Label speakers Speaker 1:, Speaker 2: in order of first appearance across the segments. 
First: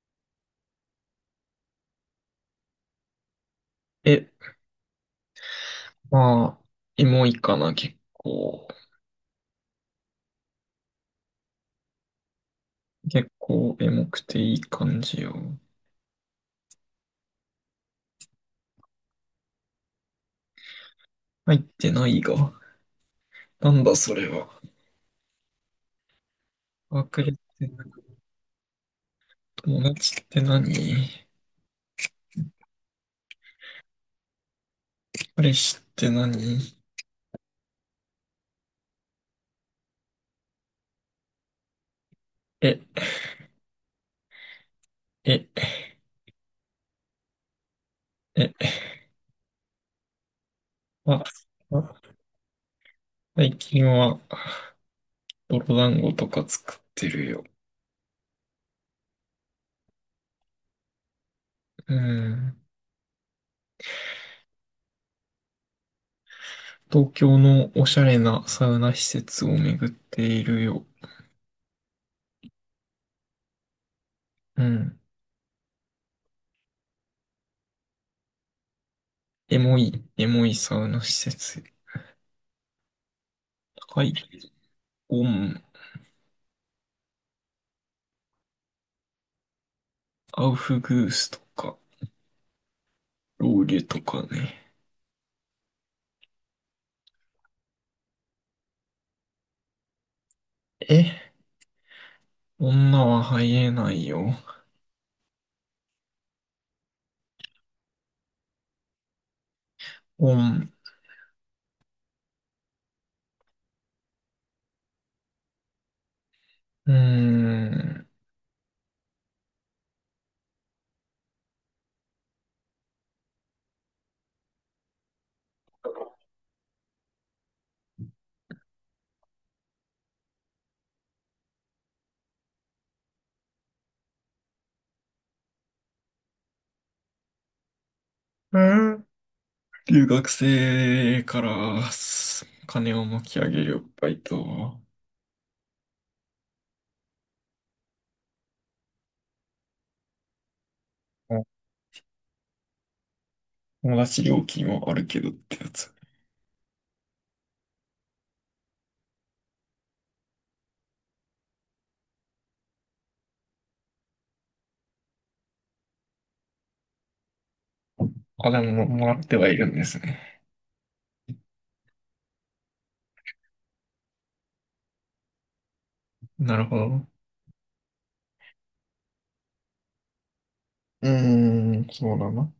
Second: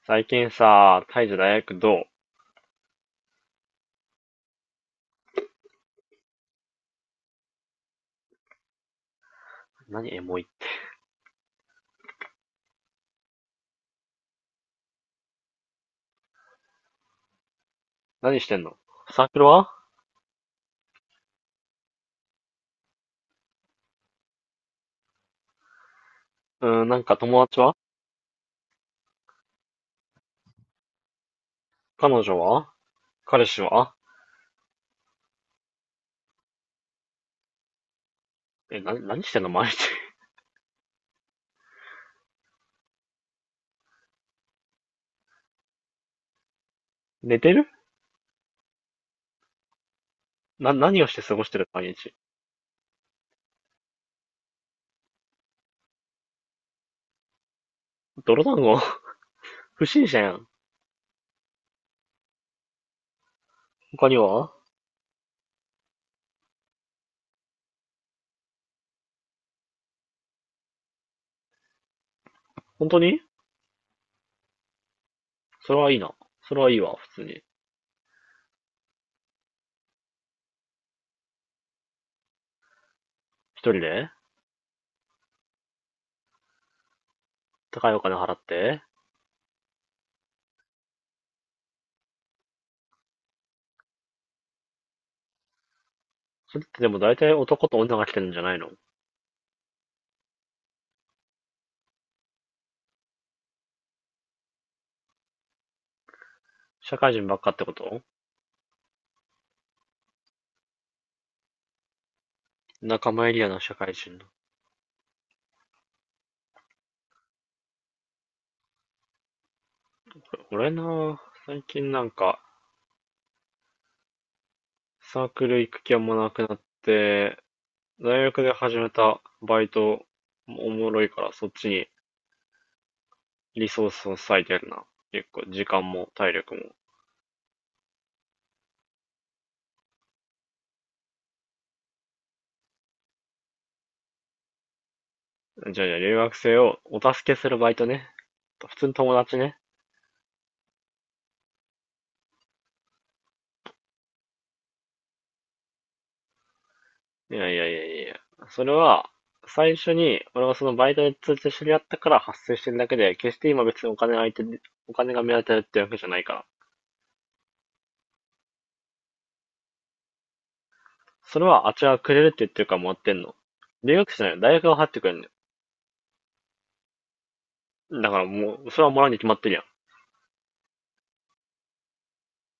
Speaker 1: 最近さ、タイじゃ大学どう？
Speaker 2: え、まあ、エモいかな、結構。
Speaker 1: 何エモい？
Speaker 2: 結構エモくていい感じよ。
Speaker 1: 何してんの？サークルは？
Speaker 2: 入ってないが。なんだそれは。ワークレっ
Speaker 1: 友達
Speaker 2: て
Speaker 1: は？
Speaker 2: 何？友達って何？
Speaker 1: 彼女は？彼氏は？
Speaker 2: 彼氏って何？
Speaker 1: え、な、何してんの毎日。
Speaker 2: え、え、
Speaker 1: 寝てる？
Speaker 2: え、
Speaker 1: な、何をして
Speaker 2: あ、
Speaker 1: 過ごしてる毎
Speaker 2: あ、
Speaker 1: 日。
Speaker 2: 最近は泥団子とか作ってるよ。
Speaker 1: 泥団子？ 不審者やん。
Speaker 2: うん。
Speaker 1: 他には？
Speaker 2: 東京のおしゃれなサウナ施設を巡っているよ。
Speaker 1: 本当に？
Speaker 2: うん。
Speaker 1: それはいいな。それはいいわ、普通に。
Speaker 2: エモい、エモいサウナ施設。
Speaker 1: 一人
Speaker 2: 高
Speaker 1: で？
Speaker 2: い。オン
Speaker 1: 高いお金払って？
Speaker 2: アウフグースとか、ロウリュとかね。
Speaker 1: それってでも大体男と女が来てるんじゃないの？
Speaker 2: え、女は入れないよ。
Speaker 1: 社会人ばっかってこと？
Speaker 2: 本。
Speaker 1: 仲間エリアの社会人。
Speaker 2: うーん。
Speaker 1: 俺な、最近サークル行く気はもうなくなって、大学で始めたバイトもおもろいからそっちにリソースを割いてるな。結構時間も体力も。
Speaker 2: うん、留学生からす金を巻き上げるバイト。
Speaker 1: じゃあじゃあ留学生をお助けするバイトね。普通に友達ね。
Speaker 2: うん、友達料金はあるけどってやつ。
Speaker 1: いやいやいやいや。それは最初に俺はそのバイトで通知知り合ったから発生してるだけで、決して今別にお金相手にお金が目当てるってわけじゃないから。
Speaker 2: あ、でも、もらってはいるんですね。
Speaker 1: それはあっちがくれるって言ってるからもらってんの。留学生じゃないよ。大学が払ってくれるんだ
Speaker 2: なるほど。
Speaker 1: よ。だからもう、それはもらうに決まってるやん。
Speaker 2: うーん、そうだな。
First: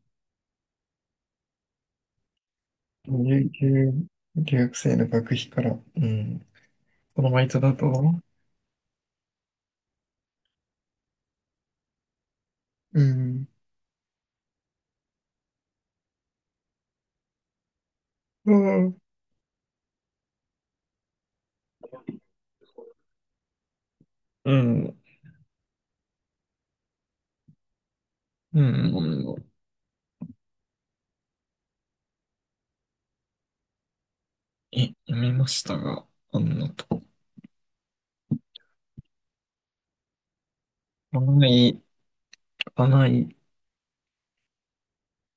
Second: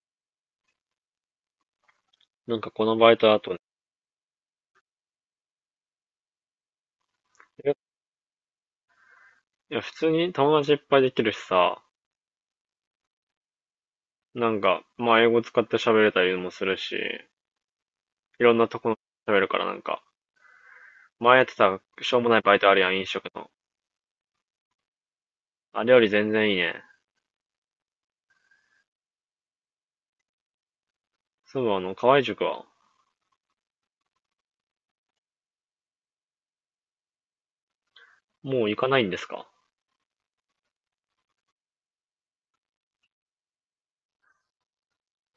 Speaker 1: なんかこのバ
Speaker 2: 留、
Speaker 1: イトだとね、
Speaker 2: 留留学生の学費から、うん。このバイト
Speaker 1: え
Speaker 2: だと、
Speaker 1: いや、普通に友達いっぱいできるしさ、
Speaker 2: うん。
Speaker 1: まあ英語使って喋れたりもするし、いろ
Speaker 2: う
Speaker 1: んなとこ
Speaker 2: ん。
Speaker 1: 喋るから前やってたしょうもないバイトあるやん、飲食の。
Speaker 2: うん。
Speaker 1: あれより全然いいね。
Speaker 2: うん。
Speaker 1: そういえば河合塾は、
Speaker 2: え、読みましたが、あんなと。
Speaker 1: もう行かないんですか？
Speaker 2: かない、かない、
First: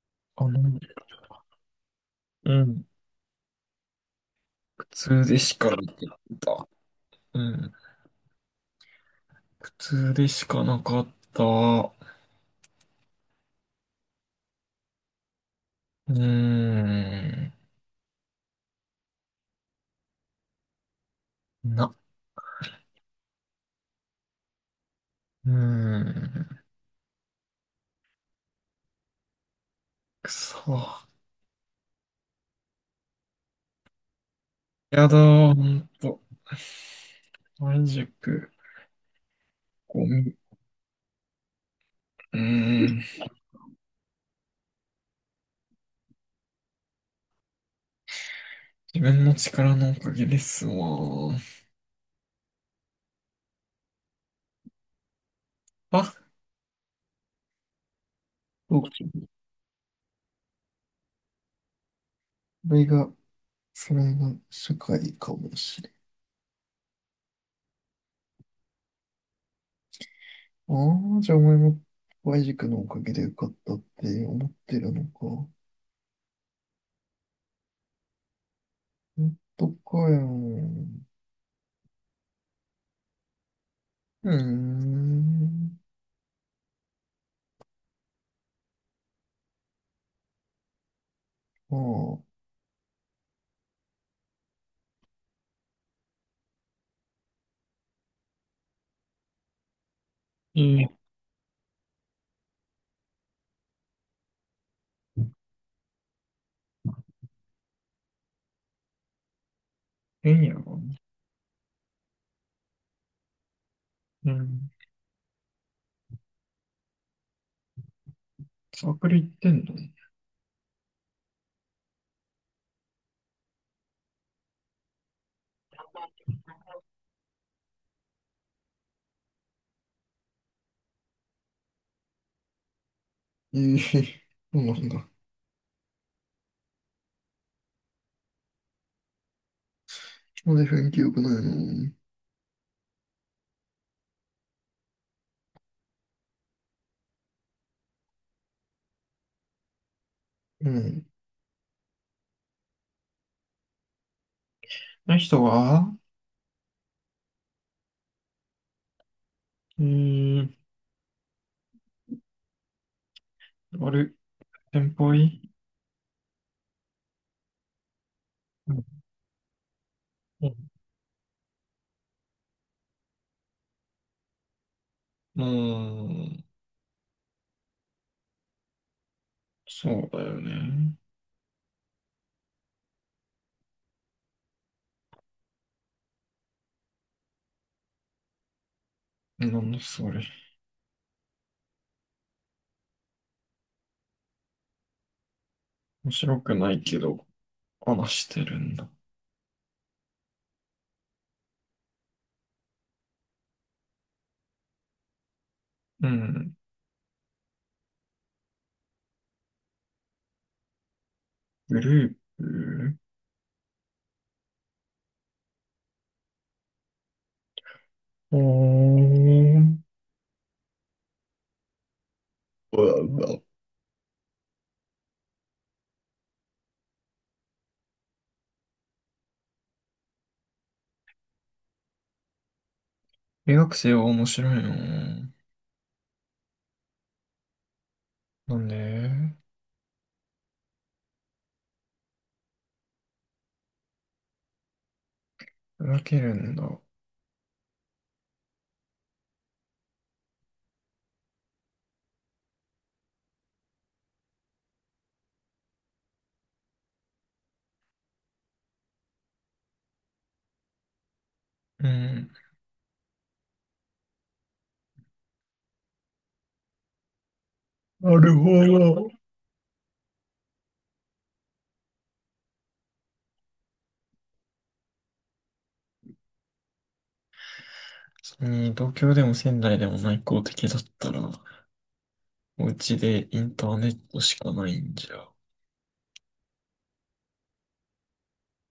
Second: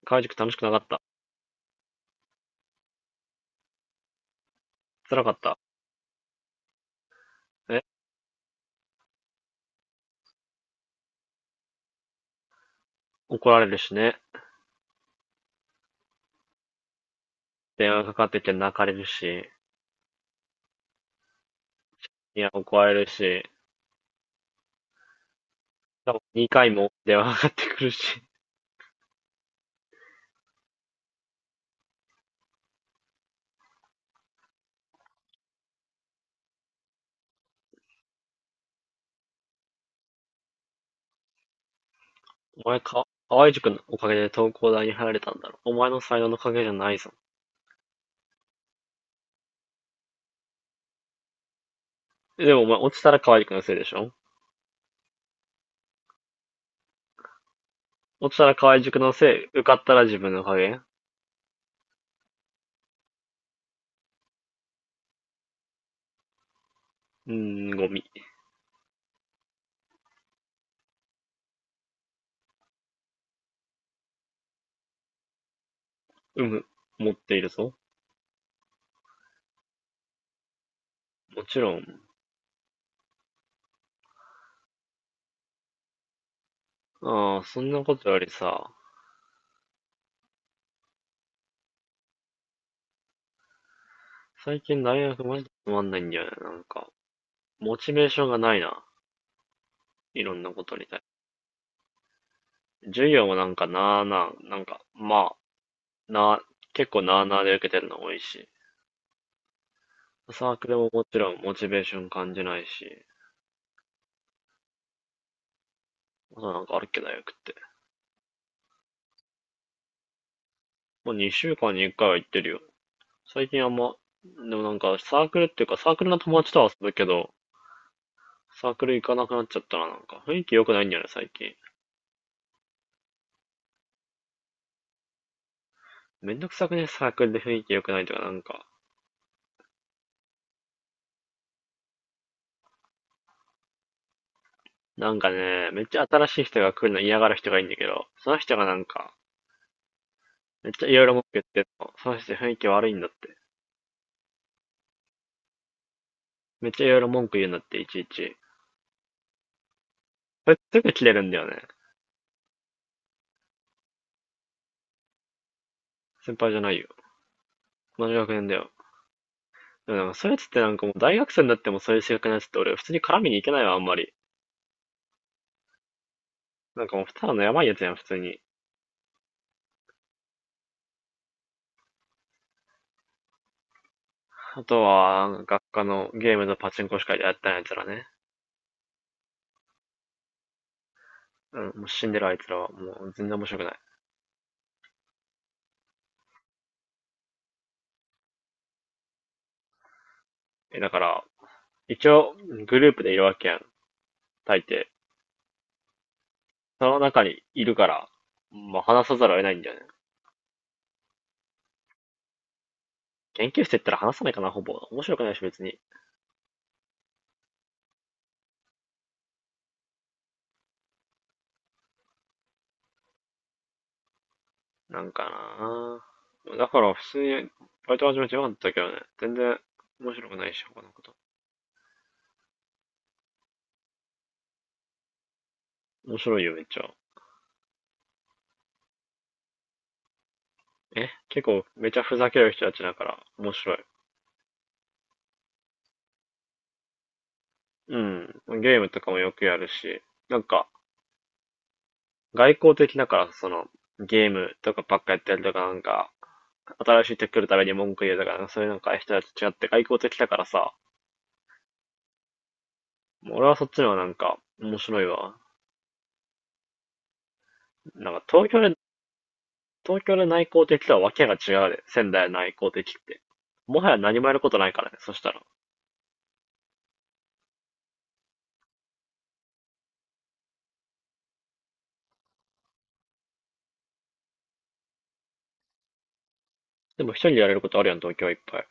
Speaker 1: 河合塾
Speaker 2: か
Speaker 1: 楽し
Speaker 2: な
Speaker 1: くなか
Speaker 2: い。
Speaker 1: った？
Speaker 2: うん。苦痛
Speaker 1: 辛か
Speaker 2: で
Speaker 1: った？
Speaker 2: しかなかった。うん。
Speaker 1: え？
Speaker 2: 苦痛でしかなかった。う
Speaker 1: 怒られるしね。
Speaker 2: ーん。
Speaker 1: 電話かかってきて泣かれるし、
Speaker 2: な、
Speaker 1: いや、怒られるし、
Speaker 2: うー
Speaker 1: 多分2
Speaker 2: ん。
Speaker 1: 回も 電話かかってくるし、
Speaker 2: くそ。やだー、ほんと。半熟、ゴミ。う
Speaker 1: お前
Speaker 2: ー
Speaker 1: か、
Speaker 2: ん。
Speaker 1: 河合塾のおかげで東工大に入られたんだろ。お前の才能のおかげじゃないぞ。
Speaker 2: 自分の力のおかげですわー。
Speaker 1: でもお前、落ちたら河合くんのせいでしょ？
Speaker 2: あ、
Speaker 1: 落ちたら河
Speaker 2: そ
Speaker 1: 合
Speaker 2: うか。
Speaker 1: 塾のせい、受かったら自分の影？う
Speaker 2: これが、それが社会かもしれない。
Speaker 1: ーん、ゴミ。
Speaker 2: ああ、じゃあお前も Y 軸のおかげで受かったって思ってるのか。
Speaker 1: うむ、持っているぞ。
Speaker 2: 本当かよ。
Speaker 1: もちろん。
Speaker 2: うーん。
Speaker 1: ああ、そんなことよりさ、
Speaker 2: まあ、
Speaker 1: 最近大学マジでつまんないんだよね、なんか。モチベーションがないな、いろんなこと
Speaker 2: い
Speaker 1: に
Speaker 2: い
Speaker 1: 対して。授業もなあなあ、あ、なあ、結構なあなあで受けてるの多いし。
Speaker 2: 変
Speaker 1: サ
Speaker 2: や
Speaker 1: ークル
Speaker 2: わ。
Speaker 1: ももちろんモチベーション感じないし。
Speaker 2: うん。
Speaker 1: あとなんかあるっけ、大学って。
Speaker 2: サークル行ってんの？
Speaker 1: もう2週間に1回は行ってるよ。最近あんま、でもなんかサークルっていうかサークルの友達とは遊ぶけど、サークル行かなくなっちゃったな、なんか。雰囲気良くないんだよね、最近。
Speaker 2: ええ、そうなんだ。
Speaker 1: めんどくさくね、サークルで雰囲気良くないとか、なんか。
Speaker 2: なんで雰囲気良くないの？
Speaker 1: なんかね、めっちゃ新しい人が来るの嫌がる人がいいんだけど、その人がなんか、
Speaker 2: う
Speaker 1: めっちゃいろい
Speaker 2: ん。
Speaker 1: ろ文句言ってんの。その人雰囲気悪いんだって。
Speaker 2: あの人は。
Speaker 1: めっちゃいろいろ文句言うんだって、いちいち。
Speaker 2: うー
Speaker 1: そ
Speaker 2: ん、
Speaker 1: れすぐ切れるんだよね。
Speaker 2: あれ、先輩？
Speaker 1: 先輩じゃないよ。同じ学年だよ。
Speaker 2: う
Speaker 1: でもなんかそういうやつってな
Speaker 2: ん
Speaker 1: んかもう大学生になってもそういう性格のやつって俺普通に絡みに行けないわ、あんまり。
Speaker 2: うん、
Speaker 1: なんかもうただのやばいやつやん、普通に。
Speaker 2: そうだよね。
Speaker 1: あとは、学科のゲームのパチンコしかやったんやつらね。
Speaker 2: なんだそれ。
Speaker 1: うん、もう死んでるあいつらは、もう全然面白くない。
Speaker 2: 面白くないけど、話してるんだ。
Speaker 1: え、だから、一応、グループでいるわけやん、大抵。
Speaker 2: うん。
Speaker 1: その中にいるから、まあ話さざるを得ないんだよね。
Speaker 2: グループ。
Speaker 1: 研究室行ったら話さないかな、ほぼ。面白くないし、別に。
Speaker 2: おー。うんうん。
Speaker 1: なんかなぁ。だから、普通に、バイト始めてよかったけどね。全然、面白くないし、他のこと。
Speaker 2: 留学生は面白いの？
Speaker 1: 面白いよ、めっちゃ。
Speaker 2: なんで？
Speaker 1: え結構、めちゃふざける人たちだから、面白い。
Speaker 2: 分けるんだ。
Speaker 1: うん。ゲームとかもよくやるし、なんか、外交的だから、その、ゲームとかばっかやってるとかなんか、新しい人来るために文句言うとか、なんかそういうなんか人たちと違って外交的だからさ、
Speaker 2: うん。
Speaker 1: 俺はそっちの方がなんか面白いわ。なん
Speaker 2: な
Speaker 1: か
Speaker 2: る
Speaker 1: 東
Speaker 2: ほ
Speaker 1: 京で、
Speaker 2: ど。
Speaker 1: 東京で内向的とはわけが違うで、仙台の内向的って。もはや何もやることないからね、そしたら。
Speaker 2: 東京でも仙台でも内向的だったら、お家でインターネットしかないんじゃ。
Speaker 1: でも一人でやれることあるやん、東京はいっぱい。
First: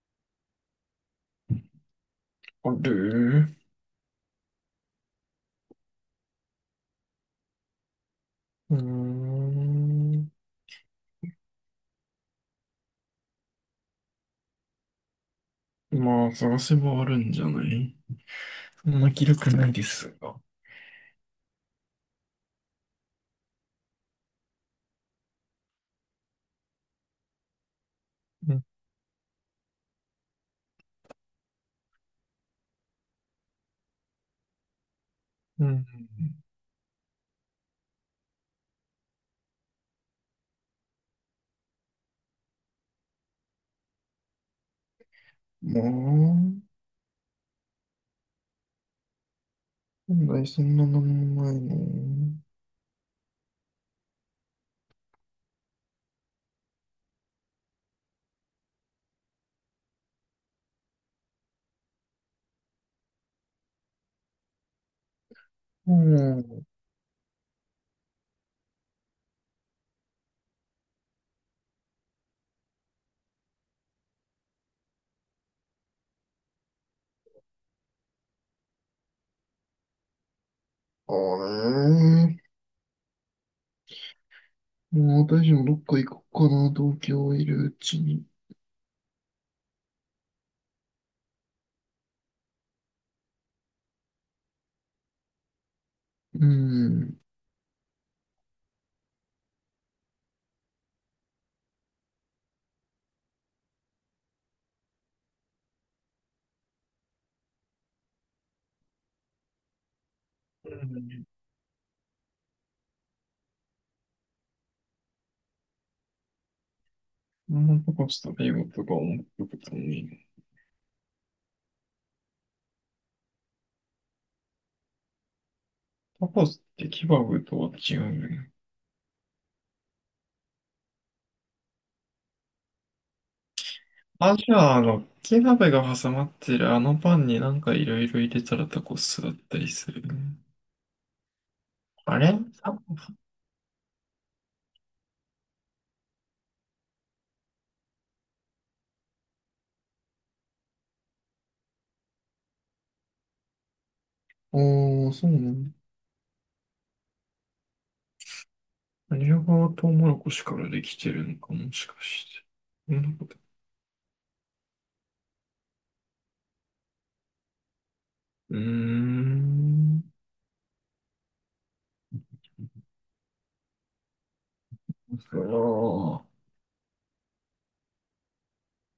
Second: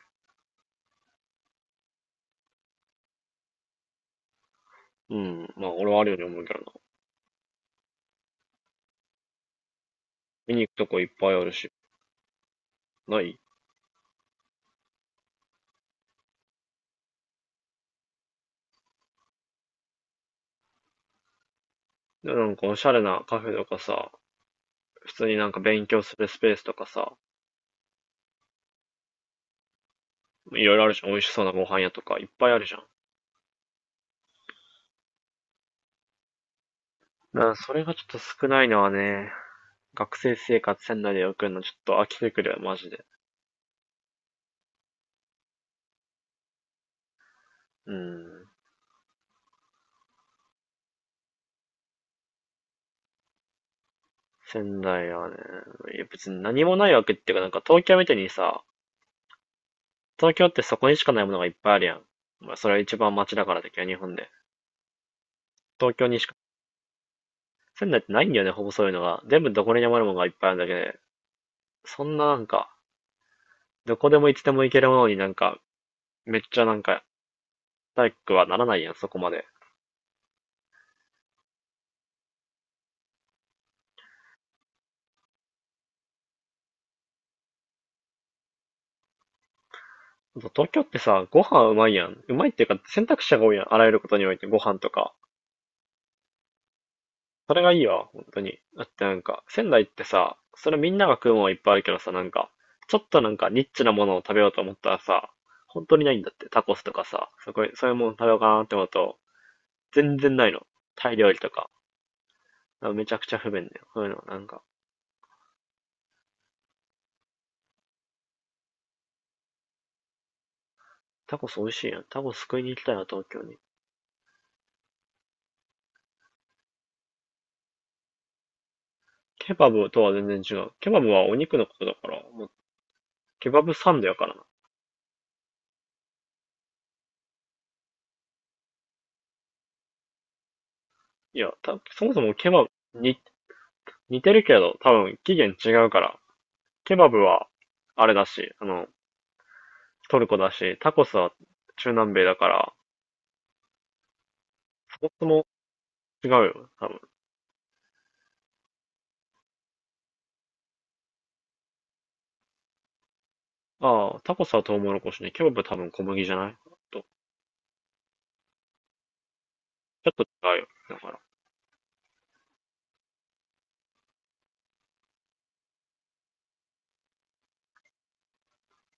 Speaker 2: ある？
Speaker 1: うん、まあ俺はあるように思うけどな。
Speaker 2: うーん。
Speaker 1: 見に行くとこいっぱいあるし、ない？
Speaker 2: まあ、探せばあるんじゃない？そんな気力ないですが。
Speaker 1: なんかおしゃれなカフェとかさ、普通になんか勉強するスペースとかさ、
Speaker 2: うん。
Speaker 1: いろいろあるじゃん。美味しそうなご飯屋とか、いっぱいあるじゃん。
Speaker 2: うん、
Speaker 1: だからそれがちょっと少ないのはね、学生生活仙台で送るのちょっと飽きてくるよ、マジで。
Speaker 2: まあ、
Speaker 1: うん。
Speaker 2: 本来そんななんもないの？
Speaker 1: 仙台はね、いや別に何もないわけっていうか、なんか東京みたいにさ、東京ってそこにしかないものがいっぱいあるやん。まあそれは一番街だからだけど、日本で。
Speaker 2: う
Speaker 1: 東京にしか、
Speaker 2: ん。
Speaker 1: 仙台ってないんだよね、ほぼそういうのが。全部どこにでもあるものがいっぱいあるんだけど、ねそんなどこでもいつでも行けるものになんか、めっちゃなんか、体育はならないやん、そこまで。
Speaker 2: あれ。もう私もどっか行こうかな、東京いるうちに。
Speaker 1: そう東京ってさ、ご飯うまいやん。うまいっていうか、選択肢が多いやん。あらゆることにおいて、ご飯とか。
Speaker 2: うん。
Speaker 1: それがいいわ、本当に。だってなんか、仙台ってさ、それみんなが食うものはいっぱいあるけどさ、なんか、ちょっとなんかニッチなものを食べようと思ったらさ、本当にないんだって。タコスとかさ、そこ、そういうもの食べようかなって思うと、全然ないの。
Speaker 2: う
Speaker 1: タイ
Speaker 2: ん。
Speaker 1: 料理とか。だからめちゃくちゃ不便だよ。そういうの、なんか。
Speaker 2: あんまタコス食べようとか思ってたのに。
Speaker 1: タコス美味しいやん。タコス食いに行きたいな、東京に。
Speaker 2: タコスってケバブとは違うよね。
Speaker 1: ケバブとは全然違う。ケバブはお肉のことだから、もう、ケバブサンドやから
Speaker 2: あ、
Speaker 1: な。
Speaker 2: じゃあ、ケバブが挟まってるあのパンになんかいろいろ入れたらタコスだったりするよね。
Speaker 1: いや、た、そも
Speaker 2: あ
Speaker 1: そも
Speaker 2: れ、
Speaker 1: ケバ
Speaker 2: タコ
Speaker 1: ブ、
Speaker 2: ス。
Speaker 1: に、似てるけど、多分起源違うから。ケバブは、あれだし、あの、トルコだし、タコスは中南米だから、
Speaker 2: あ
Speaker 1: そも
Speaker 2: あ、
Speaker 1: そ
Speaker 2: そうな
Speaker 1: も
Speaker 2: の。
Speaker 1: 違うよ、多分。
Speaker 2: あれはトウモロコシからできてるのかもしかして。そんなこと。
Speaker 1: ああ、タコスはトウモロコシね。ケバブは多分小麦じゃないと、ち
Speaker 2: うー
Speaker 1: ょ
Speaker 2: ん。
Speaker 1: っと違うよ。だから。
Speaker 2: そう